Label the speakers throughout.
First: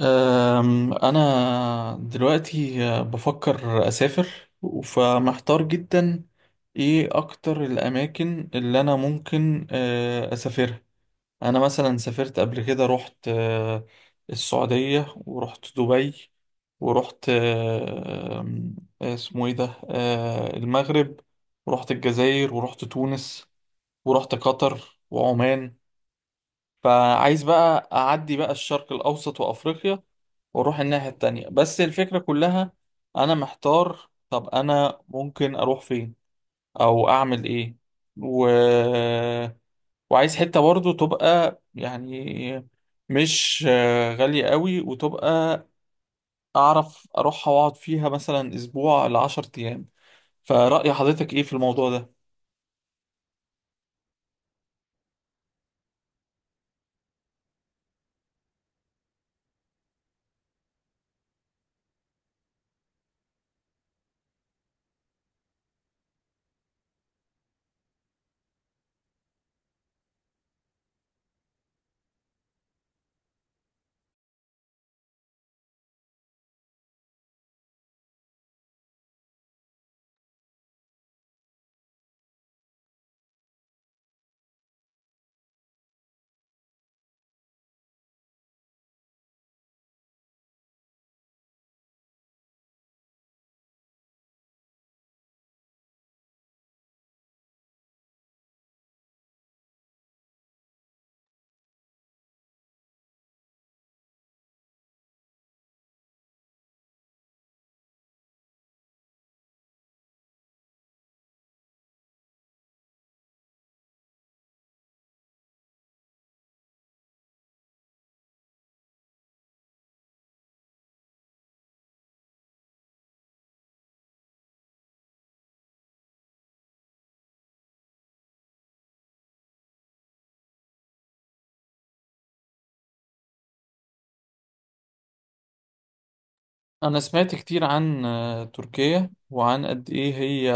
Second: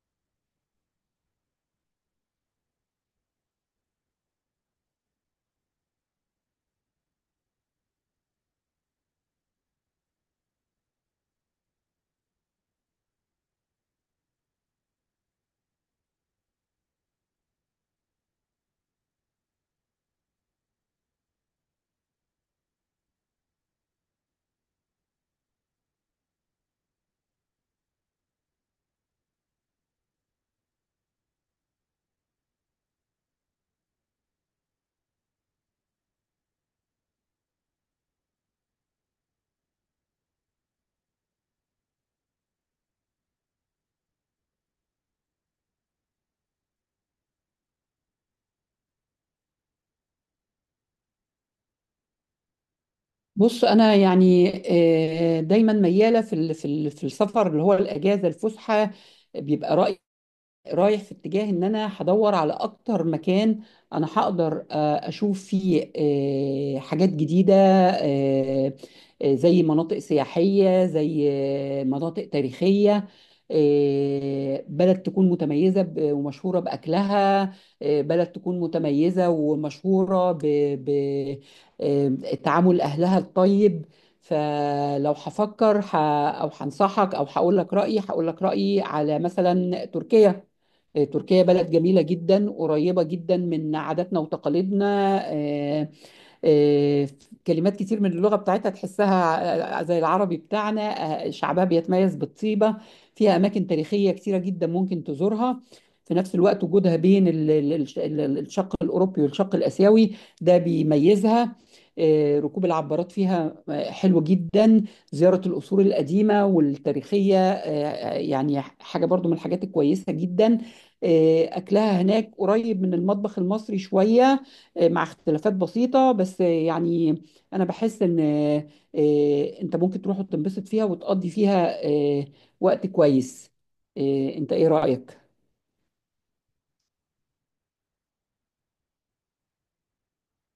Speaker 1: أنا دلوقتي بفكر أسافر، فمحتار جدا. إيه أكتر الأماكن اللي أنا ممكن أسافرها؟ أنا مثلا سافرت قبل كده، رحت السعودية، ورحت دبي، ورحت أه، أم، اسمه إيه ده، المغرب، ورحت الجزائر، ورحت تونس، ورحت قطر وعمان. فعايز بقى أعدي بقى الشرق الأوسط وأفريقيا وأروح الناحية التانية. بس الفكرة كلها أنا محتار، طب أنا ممكن أروح فين أو أعمل إيه؟ و... وعايز حتة برضو تبقى يعني مش غالية قوي، وتبقى أعرف أروحها وأقعد فيها مثلا أسبوع لعشر أيام. فرأي حضرتك إيه في الموضوع ده؟
Speaker 2: بص انا يعني، دايما مياله في السفر اللي هو الاجازه الفسحه. بيبقى رايح في اتجاه ان انا هدور على اكتر مكان انا هقدر اشوف فيه حاجات جديدة، زي مناطق سياحية، زي مناطق تاريخية. بلد تكون متميزة ومشهورة بأكلها. بلد تكون متميزة ومشهورة بتعامل أهلها الطيب. فلو هفكر أو هنصحك أو هقول لك رأيي على مثلا تركيا. تركيا بلد جميلة جدا، قريبة جدا من عاداتنا وتقاليدنا. آه، كلمات كتير من اللغة بتاعتها تحسها زي العربي بتاعنا. شعبها بيتميز بالطيبة. فيها أماكن تاريخية كتيرة جدا ممكن تزورها. في نفس الوقت وجودها بين الشق الأوروبي والشق الآسيوي، ده بيميزها. ركوب العبارات فيها حلو جدا. زيارة القصور القديمة والتاريخية يعني حاجة برضو من الحاجات الكويسة جدا. أكلها هناك قريب من المطبخ المصري شوية، مع اختلافات بسيطة بس يعني. أنا بحس إن أنت ممكن تروح وتنبسط فيها وتقضي فيها وقت كويس. أنت إيه رأيك؟
Speaker 1: أنا سمعت كتير عن تركيا، وعن قد إيه هي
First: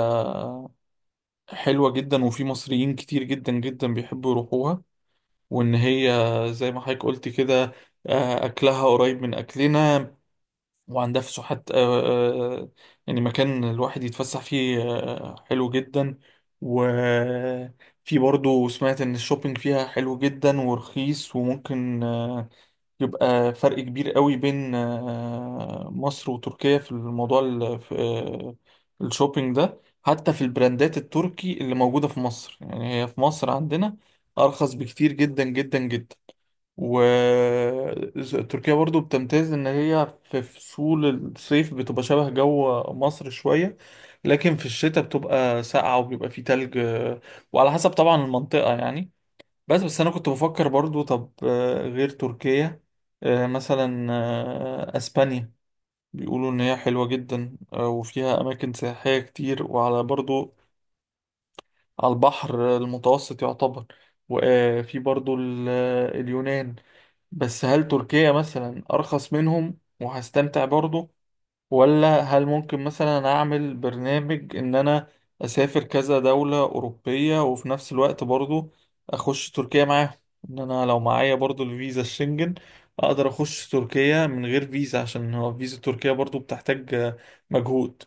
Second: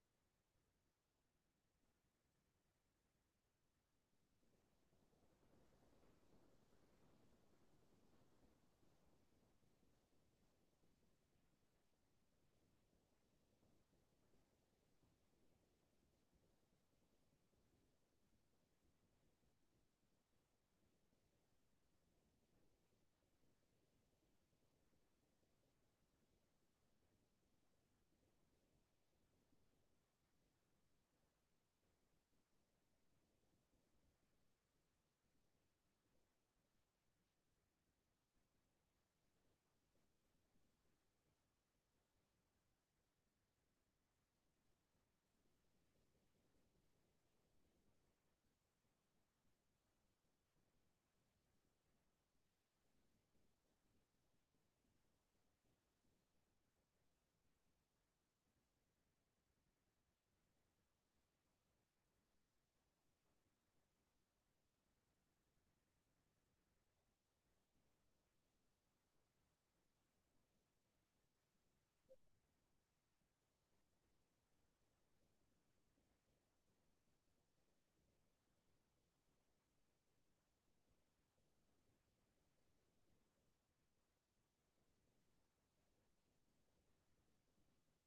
Speaker 1: حلوة جدا، وفي مصريين كتير جدا جدا بيحبوا يروحوها. وإن هي زي ما حضرتك قلت كده، أكلها قريب من أكلنا، وعندها فسحات يعني مكان الواحد يتفسح فيه حلو جدا. وفي برضو سمعت إن الشوبينج فيها حلو جدا ورخيص، وممكن يبقى فرق كبير قوي بين مصر وتركيا في الموضوع ال- في، آه، الشوبينج ده. حتى في البراندات التركي اللي موجودة في مصر، يعني هي في مصر عندنا أرخص بكتير جدا جدا جدا. وتركيا برضو بتمتاز إن هي في فصول، الصيف بتبقى شبه جو مصر شوية، لكن في الشتاء بتبقى ساقعة وبيبقى فيه تلج وعلى حسب طبعا المنطقة يعني. بس انا كنت بفكر برضو طب غير تركيا، مثلا اسبانيا، بيقولوا ان هي حلوة جدا وفيها اماكن سياحية كتير، وعلى برضو على البحر المتوسط يعتبر. وفي برضو اليونان. بس هل تركيا مثلا ارخص منهم وهستمتع برضو؟ ولا هل ممكن مثلا اعمل برنامج ان انا اسافر كذا دولة اوروبية، وفي نفس الوقت برضو اخش تركيا معاهم؟ ان انا لو معايا برضو الفيزا الشنجن، اقدر اخش تركيا من غير فيزا، عشان هو فيزا تركيا برضو بتحتاج مجهود.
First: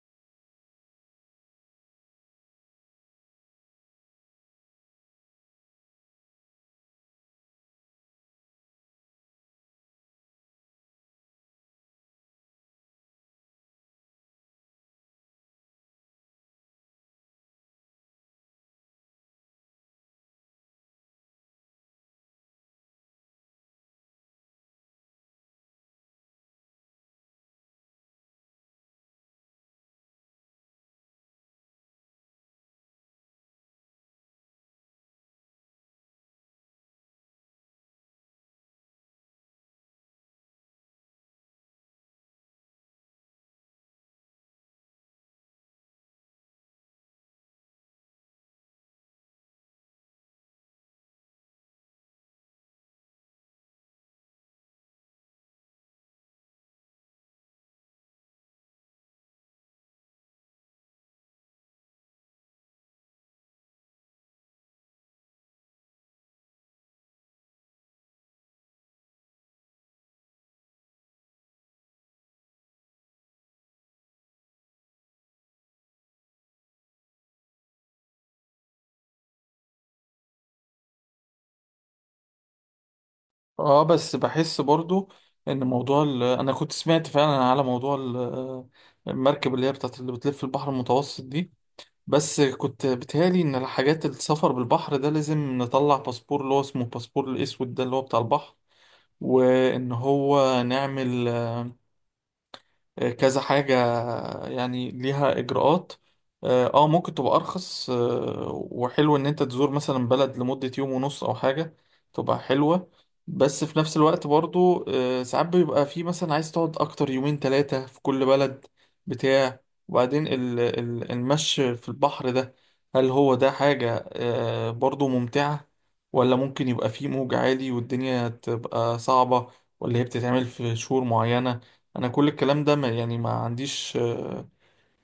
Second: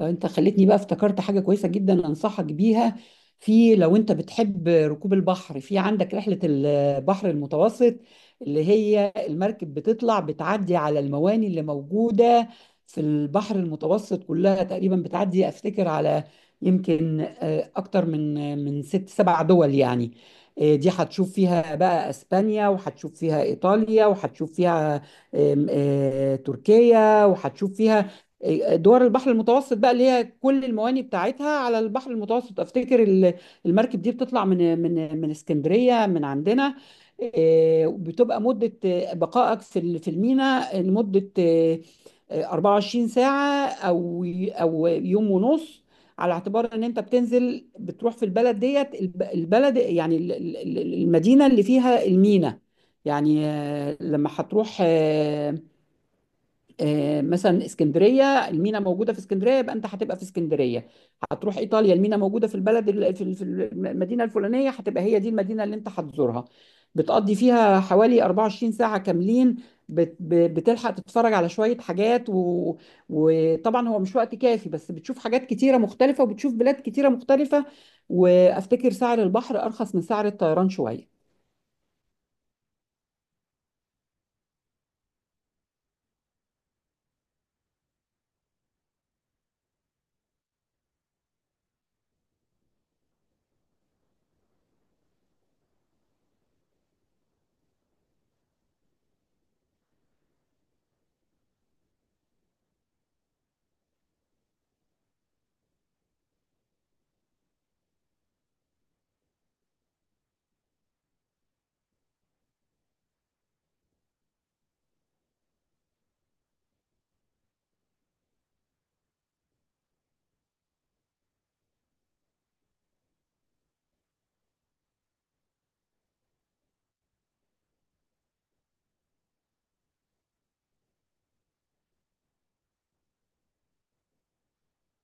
Speaker 2: لو انت خليتني بقى افتكرت حاجة كويسة جدا انصحك بيها. في، لو انت بتحب ركوب البحر، في عندك رحلة البحر المتوسط اللي هي المركب بتطلع بتعدي على المواني اللي موجودة في البحر المتوسط كلها تقريبا. بتعدي افتكر على يمكن اكتر من ست سبع دول يعني. دي هتشوف فيها بقى اسبانيا وهتشوف فيها ايطاليا وهتشوف فيها آم، آه، تركيا وهتشوف فيها دول البحر المتوسط بقى اللي هي كل المواني بتاعتها على البحر المتوسط. افتكر المركب دي بتطلع من اسكندريه من عندنا. بتبقى مده بقائك في الميناء لمده 24 ساعه او يوم ونص، على اعتبار ان انت بتنزل بتروح في البلد ديت. البلد يعني المدينه اللي فيها الميناء. يعني لما هتروح مثلا اسكندريه، المينا موجوده في اسكندريه يبقى انت هتبقى في اسكندريه. هتروح ايطاليا المينا موجوده في البلد ال- في ال- في المدينه الفلانيه، هتبقى هي دي المدينه اللي انت هتزورها. بتقضي فيها حوالي 24 ساعه كاملين. بتلحق تتفرج على شويه حاجات وطبعا هو مش وقت كافي، بس بتشوف حاجات كتيره مختلفه وبتشوف بلاد كتيره مختلفه. وافتكر سعر البحر ارخص من سعر الطيران شويه.
Speaker 1: اه بس بحس برضو ان موضوع انا كنت سمعت فعلا على موضوع المركب اللي هي بتاعت اللي بتلف البحر المتوسط دي. بس كنت بتهيألي إن الحاجات السفر بالبحر ده لازم نطلع باسبور اللي هو اسمه الباسبور الأسود ده اللي هو بتاع البحر، وإن هو نعمل كذا حاجة، يعني ليها إجراءات. اه ممكن تبقى أرخص، وحلو إن أنت تزور مثلا بلد لمدة يوم ونص أو حاجة، تبقى حلوة. بس في نفس الوقت برضو ساعات بيبقى في مثلا عايز تقعد أكتر، يومين تلاتة في كل بلد بتاع. وبعدين المشي في البحر ده، هل هو ده حاجة برضو ممتعة؟ ولا ممكن يبقى فيه موج عالي والدنيا تبقى صعبة؟ ولا هي بتتعمل في شهور معينة؟ انا كل الكلام ده ما يعني ما عنديش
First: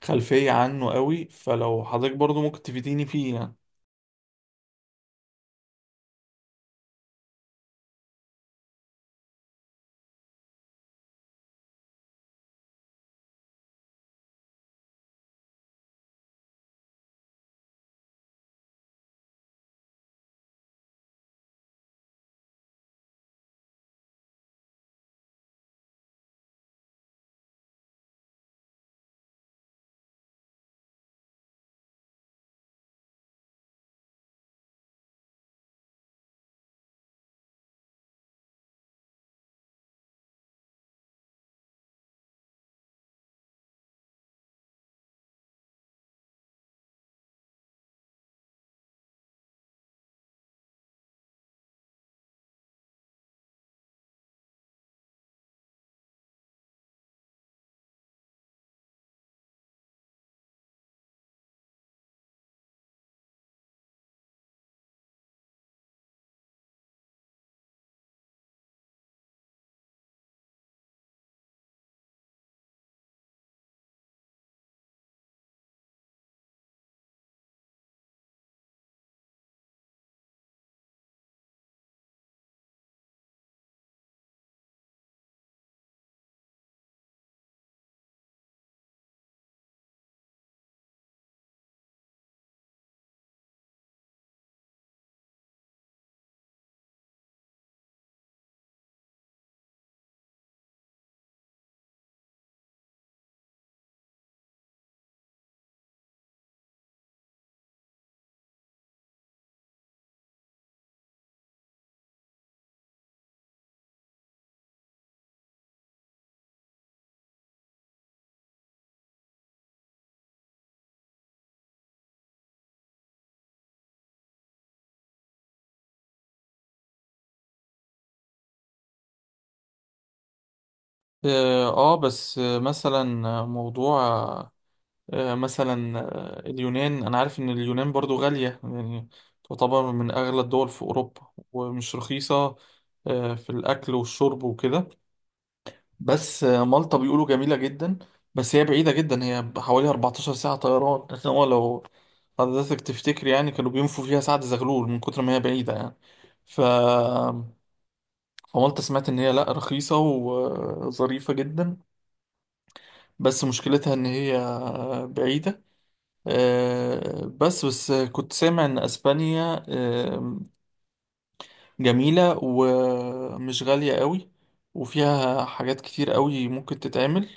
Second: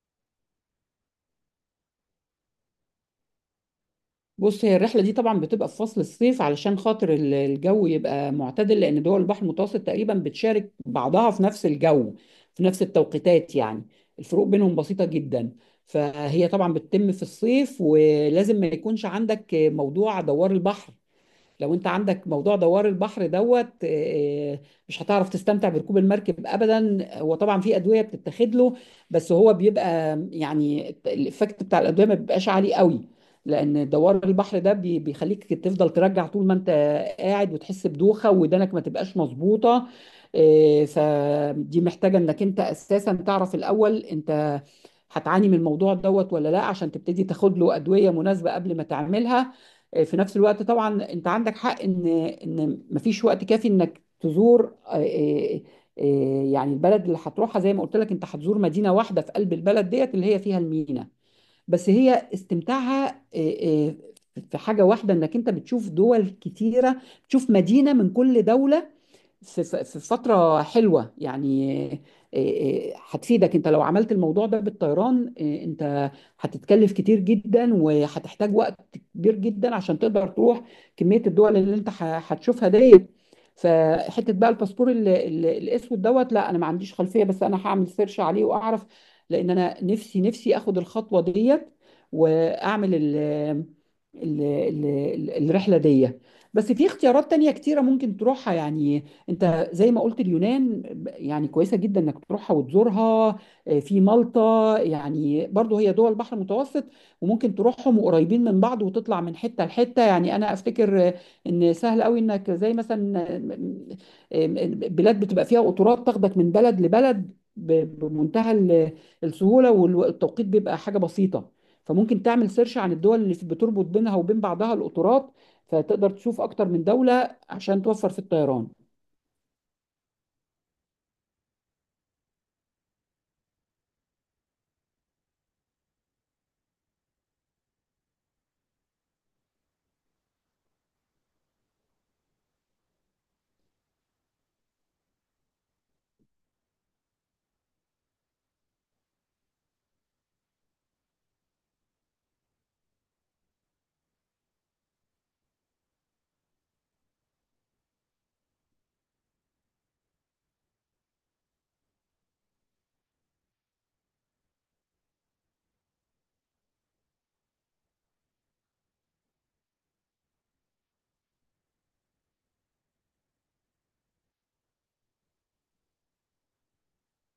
Speaker 1: خلفية عنه قوي، فلو حضرتك برضو ممكن تفيديني فيه يعني.
Speaker 2: بص، هي الرحلة دي طبعا بتبقى في فصل الصيف علشان خاطر الجو يبقى معتدل، لأن دول البحر المتوسط تقريبا بتشارك بعضها في نفس الجو، في نفس التوقيتات يعني. الفروق بينهم بسيطة جدا. فهي طبعا بتتم في الصيف، ولازم ما يكونش عندك موضوع دوار البحر. لو انت عندك موضوع دوار البحر دوت، مش هتعرف تستمتع بركوب المركب ابدا. هو طبعا في ادويه بتتاخد له، بس هو بيبقى يعني الايفكت بتاع الادويه ما بيبقاش عالي قوي، لان دوار البحر ده بيخليك تفضل ترجع طول ما انت قاعد، وتحس بدوخه ودانك ما تبقاش مظبوطه. فدي محتاجه انك انت اساسا تعرف الاول انت هتعاني من الموضوع دوت ولا لا، عشان تبتدي تاخد له ادويه مناسبه قبل ما تعملها. في نفس الوقت طبعا انت عندك حق ان مفيش وقت كافي انك تزور يعني البلد اللي هتروحها. زي ما قلت لك، انت هتزور مدينه واحده في قلب البلد ديت اللي هي فيها المينا، بس هي استمتاعها آه، في حاجه واحده، انك انت بتشوف دول كتيره، تشوف مدينه من كل دوله في فترة حلوة يعني. هتفيدك انت، لو عملت الموضوع ده بالطيران انت هتتكلف كتير جدا وهتحتاج وقت كبير جدا عشان تقدر تروح كمية الدول اللي انت هتشوفها ديت. فحتة بقى الباسبور الاسود دوت، لا انا ما عنديش خلفية، بس انا هعمل سيرش عليه واعرف، لان انا نفسي نفسي اخد الخطوة ديت واعمل الرحلة دي. بس في اختيارات تانية كتيرة ممكن تروحها يعني. انت زي ما قلت، اليونان يعني كويسه جدا انك تروحها وتزورها. في مالطا، يعني برضو هي دول البحر المتوسط، وممكن تروحهم وقريبين من بعض وتطلع من حته لحته. يعني انا افتكر ان سهل قوي انك زي مثلا آه، بلاد بتبقى فيها قطارات تاخدك من بلد لبلد بمنتهى السهوله، والتوقيت بيبقى حاجه بسيطه. فممكن تعمل سيرش عن الدول اللي بتربط بينها وبين بعضها القطارات، فتقدر تشوف اكتر من دولة عشان توفر في الطيران.
Speaker 1: اه بس مثلا موضوع مثلا اليونان، انا عارف ان اليونان برضو غالية يعني، تعتبر من اغلى الدول في اوروبا ومش رخيصة في الاكل والشرب وكده. بس مالطا بيقولوا جميلة جدا، بس هي بعيدة جدا، هي حوالي 14 ساعة طيران عشان هو لو حضرتك تفتكر يعني كانوا بينفوا فيها سعد زغلول من كتر ما هي بعيدة يعني. ف... فمالطا سمعت إن هي لأ، رخيصة وظريفة جدا، بس مشكلتها إن هي بعيدة. بس كنت سامع إن أسبانيا جميلة ومش غالية قوي، وفيها حاجات كتير قوي ممكن تتعمل.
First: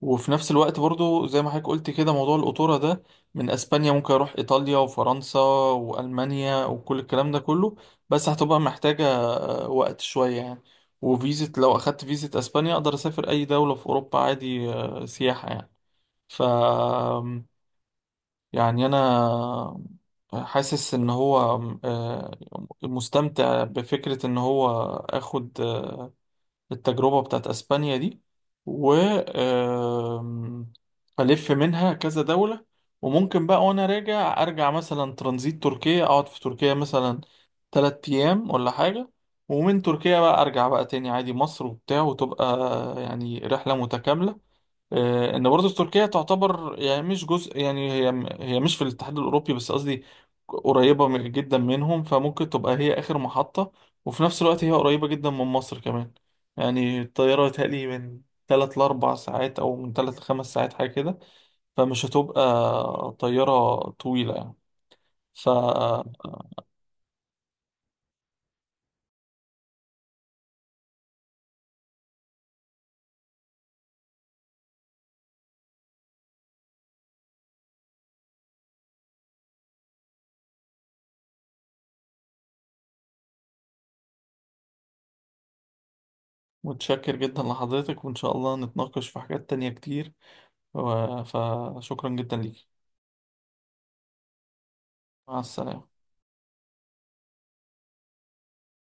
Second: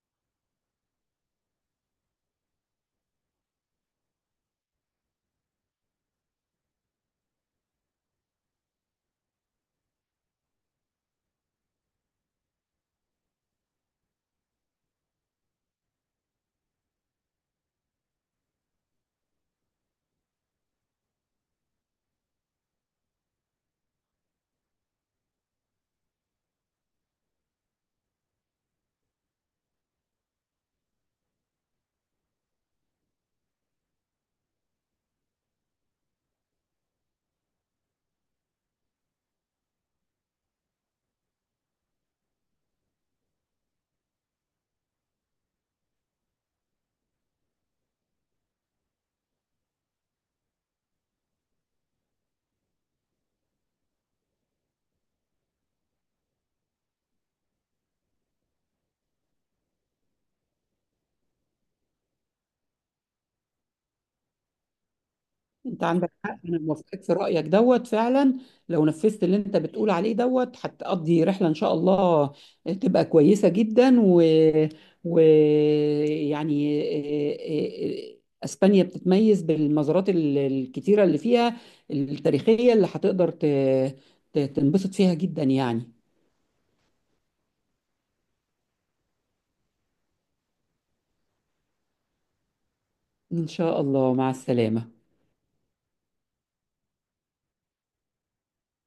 Speaker 1: وفي نفس الوقت برضو زي ما حضرتك قلت كده موضوع القطورة ده، من اسبانيا ممكن اروح ايطاليا وفرنسا والمانيا وكل الكلام ده كله. بس هتبقى محتاجة وقت شوية يعني. وفيزة، لو اخدت فيزة اسبانيا اقدر اسافر اي دولة في اوروبا عادي سياحة يعني. ف يعني انا حاسس ان هو آه، مستمتع بفكرة ان هو اخد التجربة بتاعت اسبانيا دي. و آم، الف منها كذا دولة، وممكن بقى وانا راجع ارجع مثلا ترانزيت تركيا، اقعد في تركيا مثلا تلات ايام ولا حاجة. ومن تركيا بقى ارجع بقى تاني عادي مصر وبتاع، وتبقى يعني رحلة متكاملة. ان برضه تركيا تعتبر، يعني مش جزء، يعني هي مش في الاتحاد الاوروبي بس قصدي قريبه جدا منهم، فممكن تبقى هي اخر محطه. وفي نفس الوقت هي قريبه جدا من مصر كمان، يعني الطياره يتهيألي من 3 ل 4 ساعات او من 3 ل 5 ساعات حاجه كده، فمش هتبقى طياره طويله يعني. ف
Speaker 2: انت عندك حق، انا موافقك في رايك دوت فعلا. لو نفذت اللي انت بتقول عليه دوت هتقضي رحله ان شاء الله تبقى كويسه جدا و... يعني اه- اه- اسبانيا بتتميز بالمزارات الكتيره اللي فيها التاريخيه، اللي هتقدر تنبسط فيها جدا يعني.
Speaker 1: متشكر جدا لحضرتك، وان شاء الله نتناقش في حاجات تانية كتير، فشكرا جدا ليك،
Speaker 2: ان شاء الله مع السلامه.
Speaker 1: مع السلامه.